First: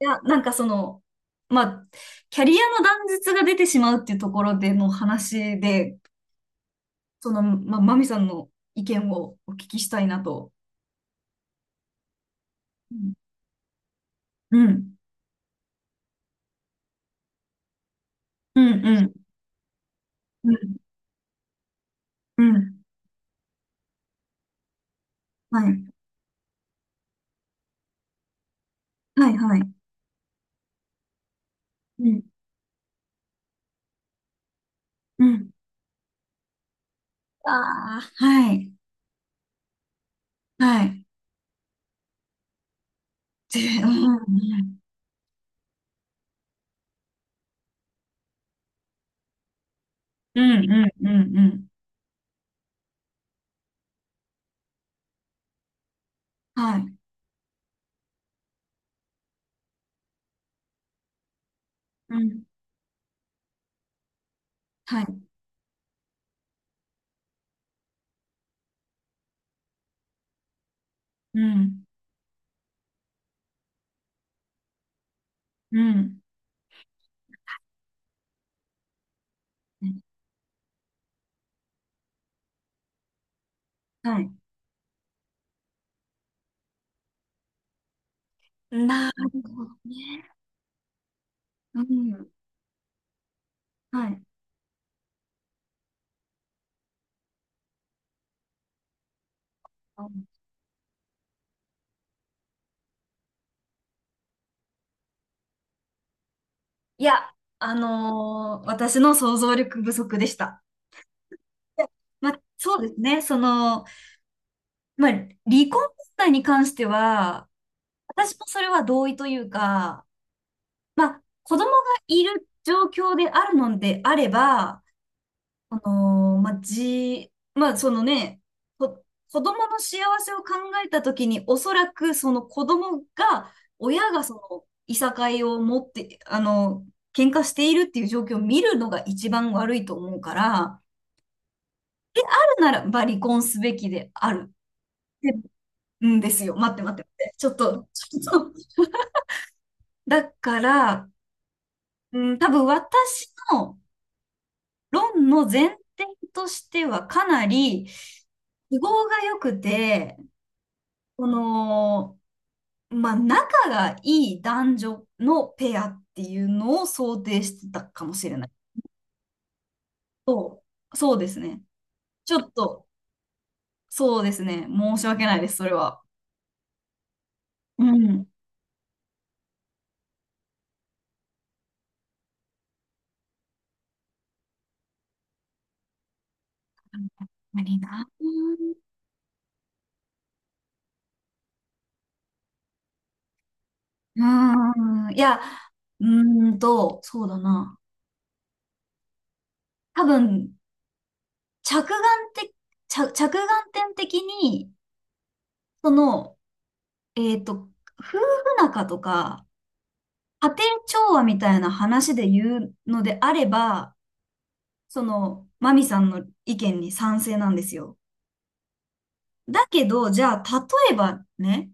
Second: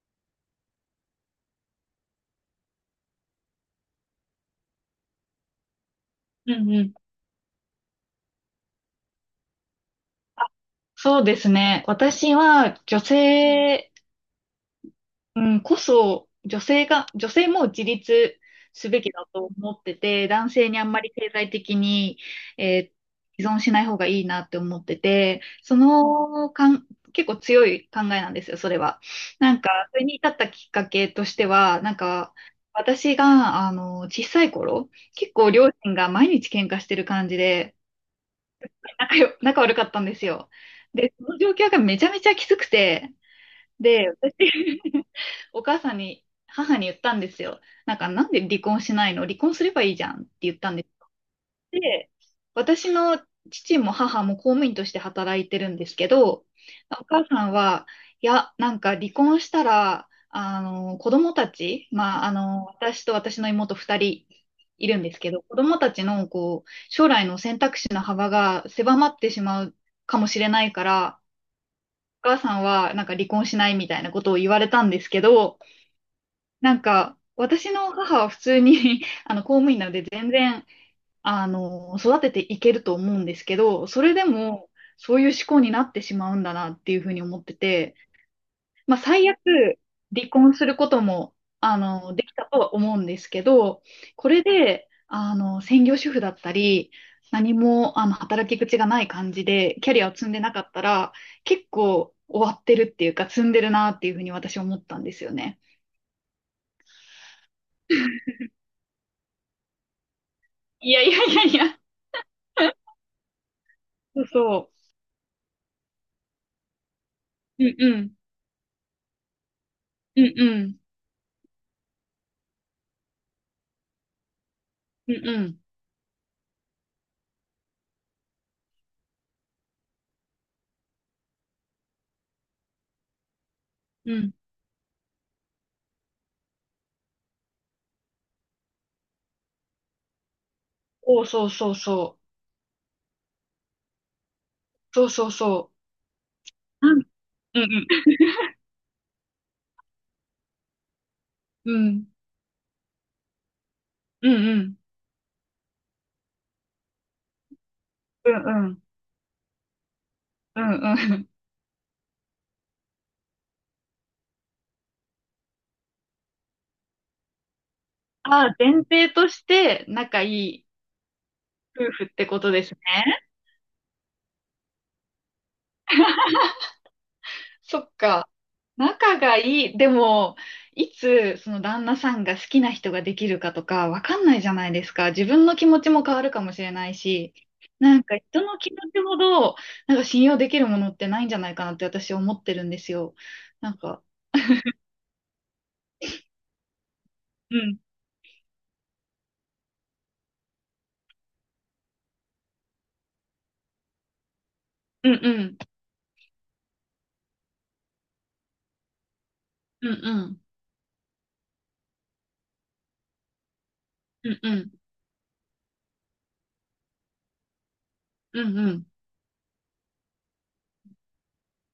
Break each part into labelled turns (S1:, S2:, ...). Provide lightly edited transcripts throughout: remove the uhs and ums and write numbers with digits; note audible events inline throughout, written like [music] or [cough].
S1: いや、なんかその、まあ、キャリアの断絶が出てしまうっていうところでの話で、
S2: うんうん。
S1: その、まあ、マミさんの意見をお聞きしたいなと。
S2: そうですね。私は
S1: う
S2: 女
S1: ん。
S2: 性、
S1: うん。
S2: うん、こそ、女性も自立
S1: うん
S2: す
S1: う
S2: べき
S1: ん。
S2: だと思ってて、男
S1: う
S2: 性
S1: ん。
S2: にあんまり経済的に、
S1: うん。
S2: えー依存しない方がいいなって思ってて、
S1: は
S2: そ
S1: い。
S2: のかん、結構強い考えなんですよ、それは。
S1: はい。
S2: な
S1: は
S2: んか、
S1: い。
S2: それに至ったきっかけとしては、なん
S1: うん。
S2: か、私が、小さい頃、
S1: う
S2: 結
S1: ん。
S2: 構両親が毎日喧嘩してる感じで、
S1: ああ、はい。
S2: 仲悪かったんですよ。
S1: はい。
S2: で、その状況がめちゃめちゃきつくて、
S1: で、う
S2: で、私
S1: ん。
S2: [laughs] お母さんに、母に言ったんですよ。なんか、なんで離婚しないの、離婚すればいいじゃんって
S1: う
S2: 言っ
S1: ん。
S2: たんで
S1: う
S2: す。
S1: ん。うん。うん
S2: で、私の父も母も公務員として働いてるんですけど、
S1: はい。
S2: お母さんは、いや、なんか離婚したら、子供たち、
S1: う
S2: まあ、
S1: ん。
S2: 私と私の妹二人いる
S1: は
S2: んです
S1: い。
S2: けど、子供たちの、こう、将来の選択肢の幅が狭まってしまうかもしれないから、
S1: うん。
S2: お母さんは、なんか離婚しないみたいなことを言われたんですけど、
S1: うん。
S2: なんか、私の母は普通に [laughs] 公務員なので全然、育てていけると思うんですけど、それ
S1: は
S2: で
S1: い。
S2: も、そういう思考になってしまうんだなっていうふうに思ってて、まあ、
S1: な
S2: 最悪、
S1: るほど
S2: 離
S1: ね。
S2: 婚することも、
S1: う
S2: で
S1: ん。
S2: きたとは思うんですけど、
S1: はい。
S2: これで、専業主婦だったり、何も、働き口がない感じで、キャリアを積んでなかったら、結構終わってるっていうか、積んでるなっていうふうに私思ったんですよね。
S1: いや、私の想像力不足でした。
S2: いやいやいやいや、
S1: いやまあ、そうですね。その、
S2: そうそ
S1: まあ、離婚問題に関しては、
S2: う。うんうん。
S1: 私もそれは同意というか、
S2: うんうん。
S1: まあ、子供がいる状況であるのであれば、
S2: うんうん。
S1: あのまあ、まあ、そのね、こ子供の幸せを考えたときに、おそらくその子供が、親
S2: う
S1: が
S2: ん、
S1: その、いさかいを持って、あの、喧嘩しているっていう状況を見るのが一番悪いと思うから、あ
S2: お、そうそうそう。
S1: るならば離婚すべきである。
S2: そうそう
S1: で
S2: そ
S1: うんですよ。待って
S2: う。
S1: 待って待って。ちょっ
S2: うん
S1: と、ちょっと。だから、
S2: うん。
S1: うん、多分私の
S2: うんうんうん。
S1: 論の前提としてはかなり、
S2: うんう
S1: 都
S2: ん。
S1: 合が良くて、
S2: うんう
S1: こ
S2: ん。
S1: の、まあ、仲がいい男女のペアっていうのを想定してたかも
S2: [laughs]
S1: しれな
S2: あ
S1: い。
S2: あ、前提として仲い
S1: そ
S2: い
S1: そうですね。
S2: 夫婦って
S1: ちょ
S2: こと
S1: っ
S2: です
S1: と、
S2: ね。
S1: そうですね。申し訳ないです、それは。
S2: そ
S1: う
S2: っ
S1: ん。
S2: か。仲がいい。でも、いつその旦那さんが好きな人ができるかとかわかんないじゃないですか。自分の気持ちも変わるかもしれないし、なんか人の気
S1: う
S2: 持ちほど、なんか信用できるものってないんじゃないかなって私思ってるんですよ。なんか、
S1: ーん。いや、うそうだ
S2: う
S1: な。
S2: ん、
S1: 多分、着眼的、着眼点的に、
S2: うんうん、
S1: その、えっと、夫婦仲とか、
S2: うんうん。
S1: 家庭調和みたいな話で言うのであれば、
S2: うんうん
S1: その、マミさんの意見に賛成なんですよ。
S2: うん
S1: だけど、じゃあ、例えばね、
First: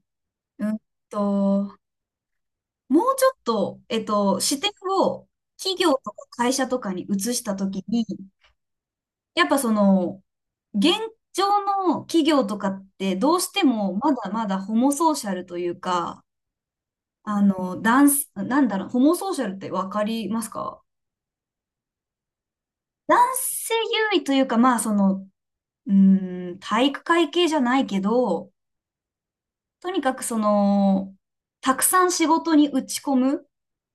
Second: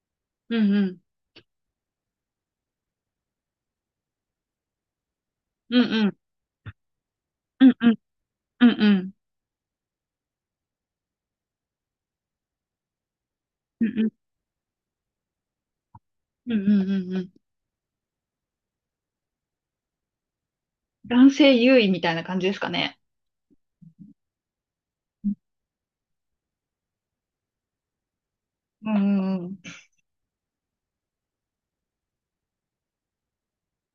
S2: う
S1: うん
S2: ん
S1: と、もうちょっと、視点を企
S2: うんう
S1: 業
S2: んう
S1: と
S2: ん
S1: か会社とかに移した
S2: う
S1: と
S2: ん
S1: き
S2: うん
S1: に、
S2: うんうん
S1: やっぱその、現状の企業とかってどうして
S2: う
S1: もま
S2: ん
S1: だまだホモソーシャルというか、
S2: うんうんうんうんうん。
S1: あの、男性、なんだろう、ホモソーシャルってわかりますか？
S2: 男性優位みたいな感じですかね。
S1: 男性優位というか、まあその、うーん、体育会系じゃないけど、
S2: うんうん
S1: とにかくその、たくさん仕事に打ち込む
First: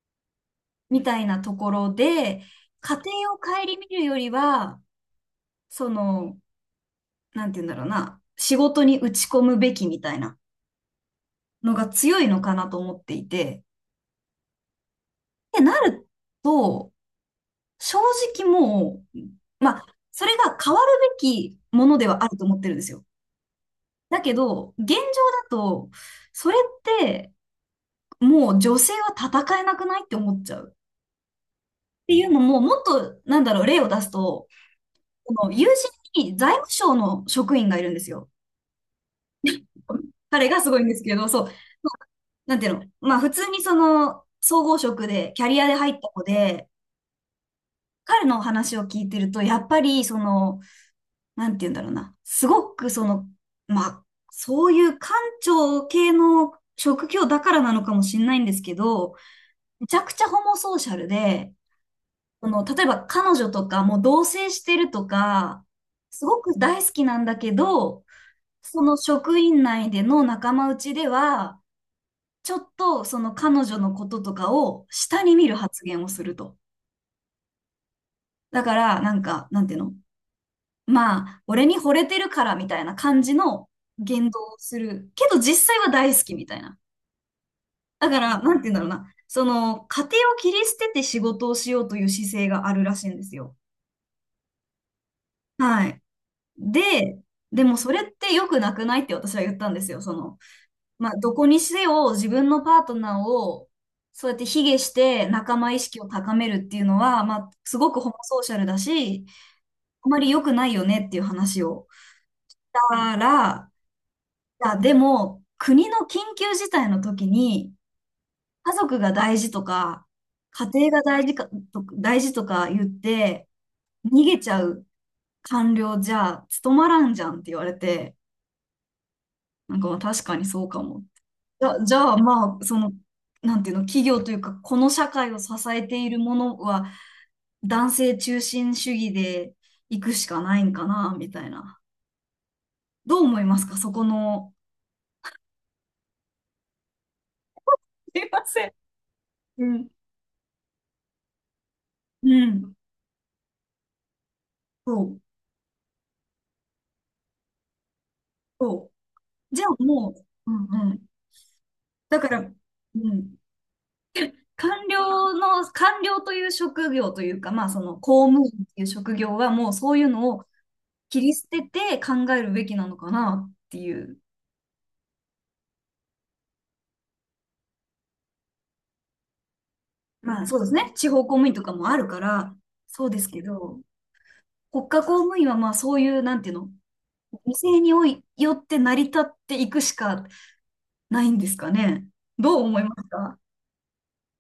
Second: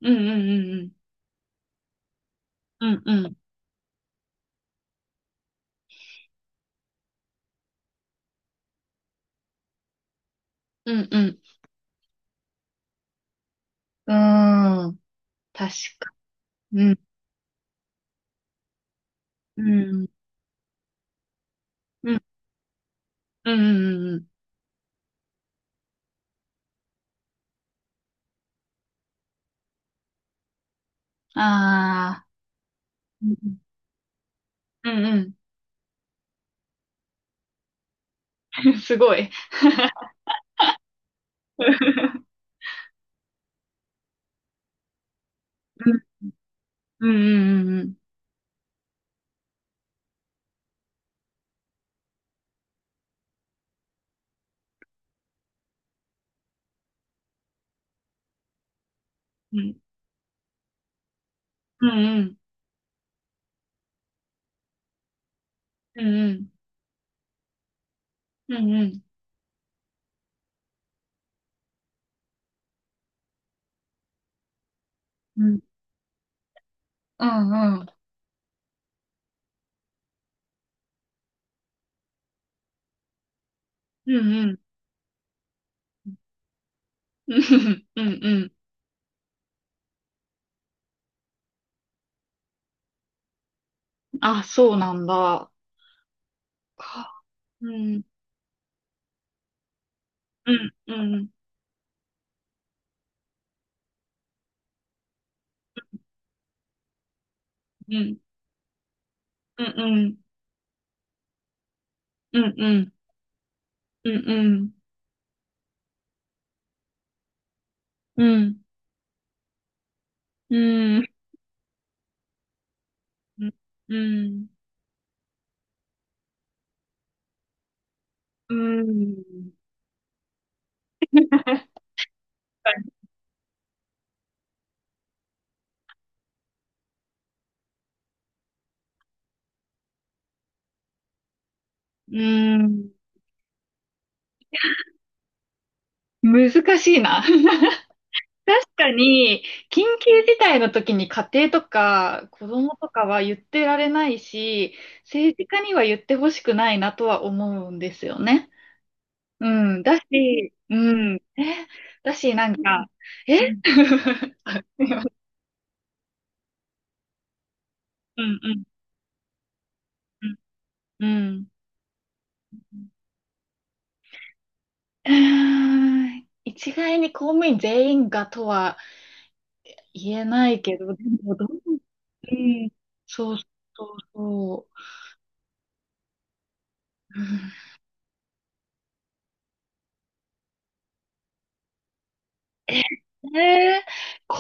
S2: うんうん
S1: みたいなところで、
S2: う
S1: 家
S2: んうんう
S1: 庭
S2: ん
S1: を顧みるよりは、その、なんて言うんだろうな、仕事に打ち込むべきみたいな
S2: うん
S1: のが強いのかなと思っていて、
S2: うんうん。
S1: って
S2: 確
S1: なる
S2: かに。う
S1: と、
S2: ん
S1: 正直もう、
S2: う
S1: まあ、
S2: ん
S1: それが変わるべきもので
S2: うん
S1: はあると思ってるんですよ。
S2: うんうん。う
S1: だ
S2: ん、
S1: けど、現状だと、それって、もう女性は戦えなくないって思っちゃう。ってい
S2: ああ。
S1: うのも、もっと、なんだろう、例を出すと、
S2: うん
S1: この友人に財務省の職員がいるんですよ。
S2: うん。すごい。
S1: 彼がすごいんですけど、そう。なんていうの、まあ普通にその総合職でキャリアで
S2: う
S1: 入った
S2: ん
S1: 子で、
S2: うんうん
S1: 彼の話を聞いてると、やっぱりその、なんていうんだろうな、すごくその、まあ、そういう官庁系の職業だからなのかもしれないんですけど、
S2: うん
S1: めちゃくちゃホモソーシャルで、
S2: うんうん
S1: その、例えば彼女とかもう同棲してるとか、
S2: う
S1: すご
S2: ん
S1: く大好きなんだけど、
S2: うんうん
S1: そ
S2: う
S1: の
S2: ん
S1: 職員内での仲間内では、ちょっとその彼女のこととかを下に
S2: う
S1: 見
S2: ん
S1: る
S2: うん
S1: 発言をすると。だから、なんか、なんていうの、まあ、俺に惚れてるからみたいな感じの
S2: うんうん
S1: 言動
S2: うんう
S1: を
S2: ん
S1: する。けど実際は大好きみたいな。
S2: うんう
S1: だ
S2: ん。
S1: か
S2: う
S1: ら、
S2: ん
S1: なんていうんだろうな。その、家庭を切り捨てて仕事をしようという姿勢があるらしいんですよ。
S2: あ、そうなんだ。
S1: はい。で、で
S2: う
S1: もそれ
S2: ん、
S1: って良くなくないって私は言ったんですよ。その、
S2: うん、う
S1: まあ、
S2: ん、
S1: どこにせよ自分のパートナーをそうやって卑下して仲間意識を高めるっていうのは、まあ、すごく
S2: う
S1: ホモ
S2: ん、
S1: ソーシャルだし、
S2: うん、う
S1: あ
S2: ん、
S1: まり良くないよねっていう話を。
S2: うん、う
S1: し
S2: ん、
S1: たら、
S2: う
S1: い
S2: ん、
S1: や、でも、国の緊急事態の時に、
S2: うん、
S1: 家族が大事とか、
S2: う
S1: 家庭
S2: ん、うん、う
S1: が
S2: ん、
S1: 大事か、と大事とか言って、
S2: う
S1: 逃げ
S2: ん、
S1: ちゃう官僚じゃ務まらんじゃんって言われて、
S2: うん、
S1: なんかまあ確かにそうかも。じゃあまあ、その、なんていうの、企業というか、この社会を支えているものは、男性中心主義で行くしかないんかな、みたいな。
S2: うん。
S1: どう思いますか、そこの。
S2: 難しいな。[laughs]
S1: すいません。
S2: 確かに、
S1: う
S2: 緊
S1: ん。
S2: 急事態の時に家庭と
S1: う
S2: か子
S1: ん。
S2: 供とかは言ってられないし、
S1: そう、
S2: 政治家には言ってほしくないなとは思うんですよね。
S1: そ
S2: う
S1: う。じゃ
S2: ん、
S1: あ
S2: だ
S1: もう、う
S2: し、
S1: んうん。
S2: うん、だ
S1: だか
S2: し、
S1: ら、
S2: なんか、
S1: うん。
S2: [laughs] うん
S1: 官僚という職業というか、まあその
S2: う
S1: 公務
S2: ん
S1: 員という職業はもうそういう
S2: う
S1: の
S2: ん。
S1: を
S2: う
S1: 切り捨
S2: ん。
S1: てて考えるべきな
S2: う
S1: のかなっていう。
S2: 一概に公務員全員がとは言え
S1: まあ
S2: な
S1: そう
S2: い
S1: です
S2: け
S1: ね。
S2: ど、で
S1: 地方公
S2: もど
S1: 務
S2: う、
S1: 員とかもあるか
S2: う
S1: ら、
S2: ん、
S1: そうです
S2: そう
S1: けど、
S2: そうそ
S1: 国家公務員はまあそういう、なんていうの、
S2: う。うん。
S1: 犠牲においよって成り立っていくしかないんですかね。どう思いますか？
S2: 公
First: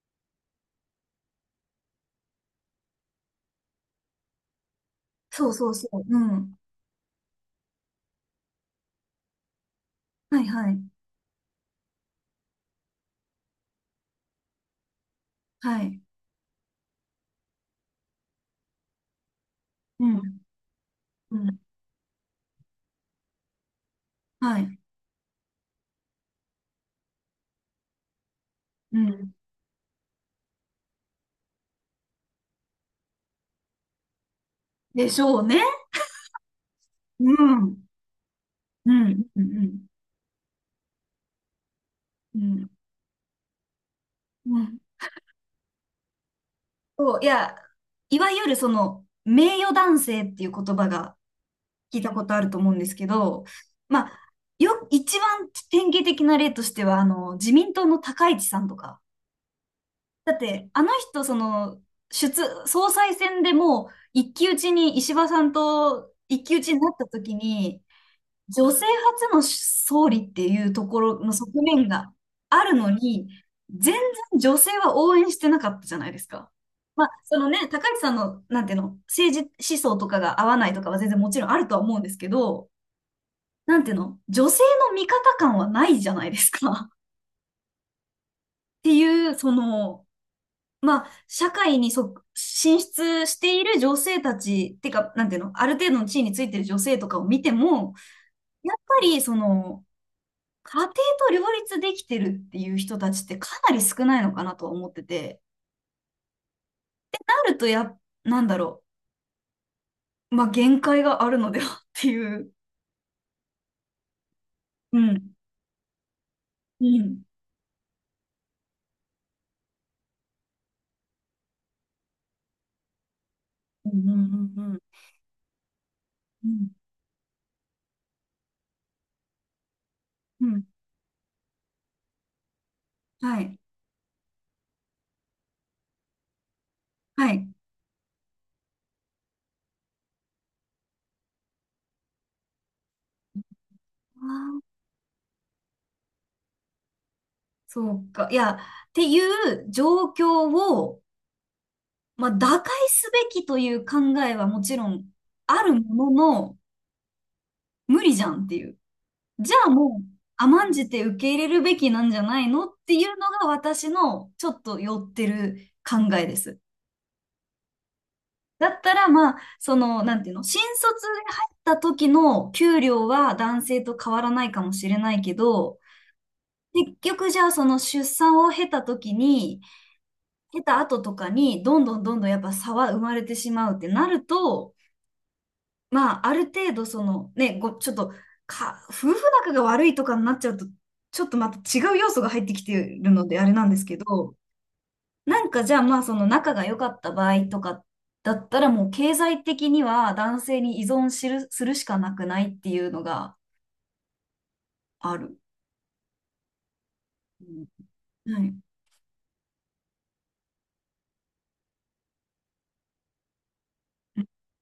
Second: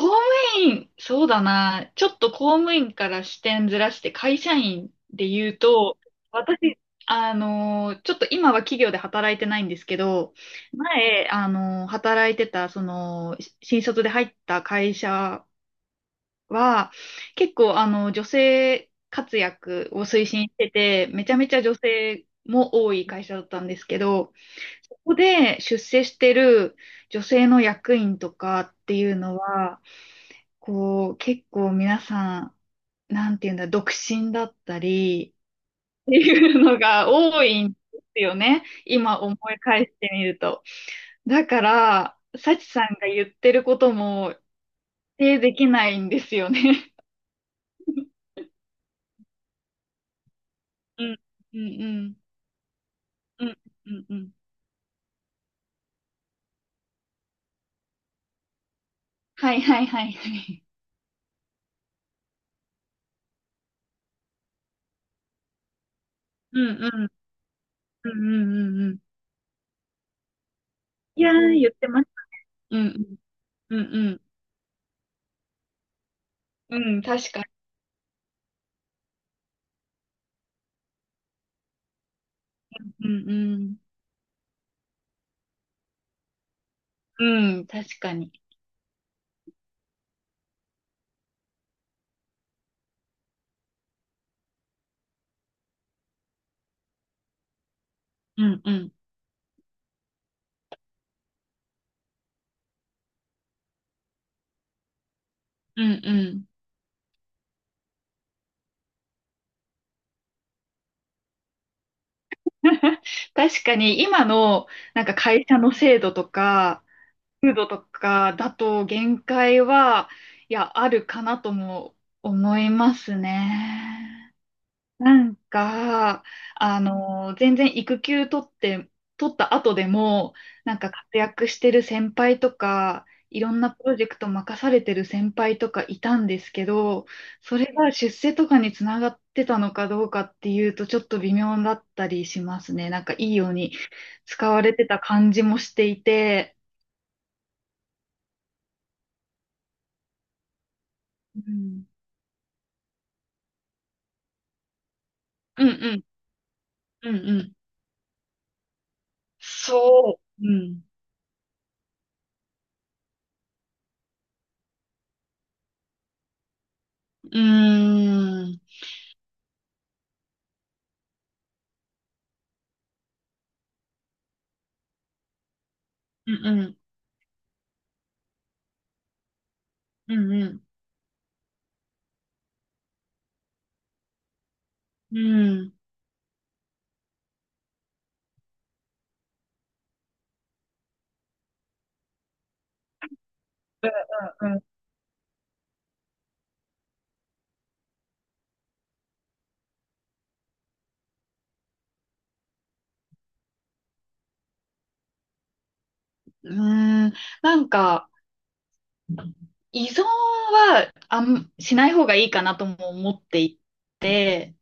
S2: 務員、そうだな。ちょっと公務員から視点ずらして会社員で
S1: そう
S2: 言う
S1: そうそ
S2: と、
S1: う。うん。
S2: 私、ちょっと今は企業で働いてないんですけど、
S1: はいはい。
S2: 前、働いてた、新卒で入った会社
S1: はい。
S2: は、結構、女性活躍を
S1: う
S2: 推
S1: ん。
S2: 進してて、めち
S1: う
S2: ゃめち
S1: ん。
S2: ゃ女性も多い会社だったんですけど、
S1: はい。
S2: そこで出世してる女性の役員とかって
S1: う
S2: いう
S1: ん。
S2: のは、こう、結構皆さん、なんていうんだ、独身だった
S1: でし
S2: り、
S1: ょうね。
S2: いうのが
S1: う
S2: 多いんで
S1: ん。
S2: すよね。
S1: う
S2: 今
S1: ん。
S2: 思
S1: う
S2: い返
S1: ん。
S2: してみると。だから、
S1: う
S2: サチ
S1: ん。
S2: さんが言ってることも
S1: うん。
S2: 否定できないんですよね。
S1: そう、いや、いわゆるその、名誉男性っていう言葉
S2: う
S1: が、
S2: ん、うん、う
S1: 聞いた
S2: ん、
S1: ことあると思うんですけど、
S2: うん、うん、
S1: ま
S2: う
S1: あ、
S2: ん。
S1: 一番典型的な例としては、あの、自民党の高市さんとか。
S2: はいはいはいは
S1: だっ
S2: い。
S1: て、あの人、その、出、総裁選でもう、一騎打ちに、石破さんと一騎
S2: う
S1: 打ちに
S2: ん、
S1: な
S2: う
S1: った
S2: ん、
S1: 時に、
S2: うん、うん、う
S1: 女性
S2: んうん。
S1: 初の総理っていうところ
S2: い
S1: の
S2: やー、
S1: 側
S2: 言っ
S1: 面
S2: てます。
S1: がある
S2: う
S1: の
S2: ん、
S1: に、
S2: うん、
S1: 全
S2: うん、
S1: 然女性は応援してなかったじゃないですか。
S2: うん。うん、
S1: まあ、
S2: 確
S1: そ
S2: かに。
S1: のね、高市さんの、なんていうの、政治思想とかが合わないとかは全然もちろんあるとは思うんですけど、
S2: うん、うん。
S1: なんていうの、女性の味方感はないじゃないですか。[laughs] っ
S2: うん、確かに。
S1: ていう、その、まあ、社会に進出している女性たち、ってか、なんていうの、ある程度の地位についてる女性とかを見ても、
S2: うん、う
S1: やっ
S2: ん、
S1: ぱり、その、家庭と両立できてるっていう人たちってかなり少ないのかなとは思ってて、
S2: うん、うん。
S1: なるとや、なんだろう、まあ、限界があるのではっていう。
S2: [laughs] 確かに今の
S1: う
S2: なんか
S1: ん。
S2: 会社の制度とか、
S1: うん。
S2: 風土とかだと限界は、いや、あるかなとも思います
S1: うんう
S2: ね。
S1: んうんうん。
S2: なんか、
S1: うん。
S2: 全然育休取って、取った後でも、
S1: うんうん
S2: なんか活躍してる先輩とか、い
S1: は
S2: ろ
S1: い。
S2: んなプロジェクト任されてる先輩とかいたんですけど、
S1: はい。
S2: それが出世とかにつながってたのかどうかっていうと、ちょっと微妙だったりしますね。なんかいいように
S1: あ
S2: 使
S1: ー、
S2: われてた感じもしていて、
S1: そうか。いや、っていう状況を、
S2: うん、
S1: まあ、打開すべきという考えはもちろんあ
S2: うん、
S1: る
S2: うん、
S1: ものの、
S2: うん、うん。
S1: 無理じゃんっていう。じゃあもう、
S2: そう、う
S1: 甘ん
S2: ん、
S1: じて受け入れるべきなんじゃないのっていうのが私のちょっと寄ってる考えです。
S2: うーん、
S1: だったら、まあ、その、なんていうの、新卒で入った時の給料は男性と変わらないかもしれないけど、
S2: うん、うん、
S1: 結局じゃあその出産を経た時に、
S2: うん、う
S1: 経
S2: ん。
S1: た後とかに、どんどんどんどんやっぱ差は生まれてしまうってなると、
S2: うん
S1: まあ、ある程度その、ね、ちょっと、夫婦仲が悪いとかになっちゃうと、ちょっとまた違う要素が入ってきてるのであれなんですけど、
S2: うんうん
S1: なんかじゃあまあその仲が良かった場合とかだったらもう経済的には男性に依存する、するしかなくないっていうのがある。
S2: うん、なん
S1: う
S2: か、
S1: んはい。
S2: 依存はあん、しない方がいいかなとも思っていて、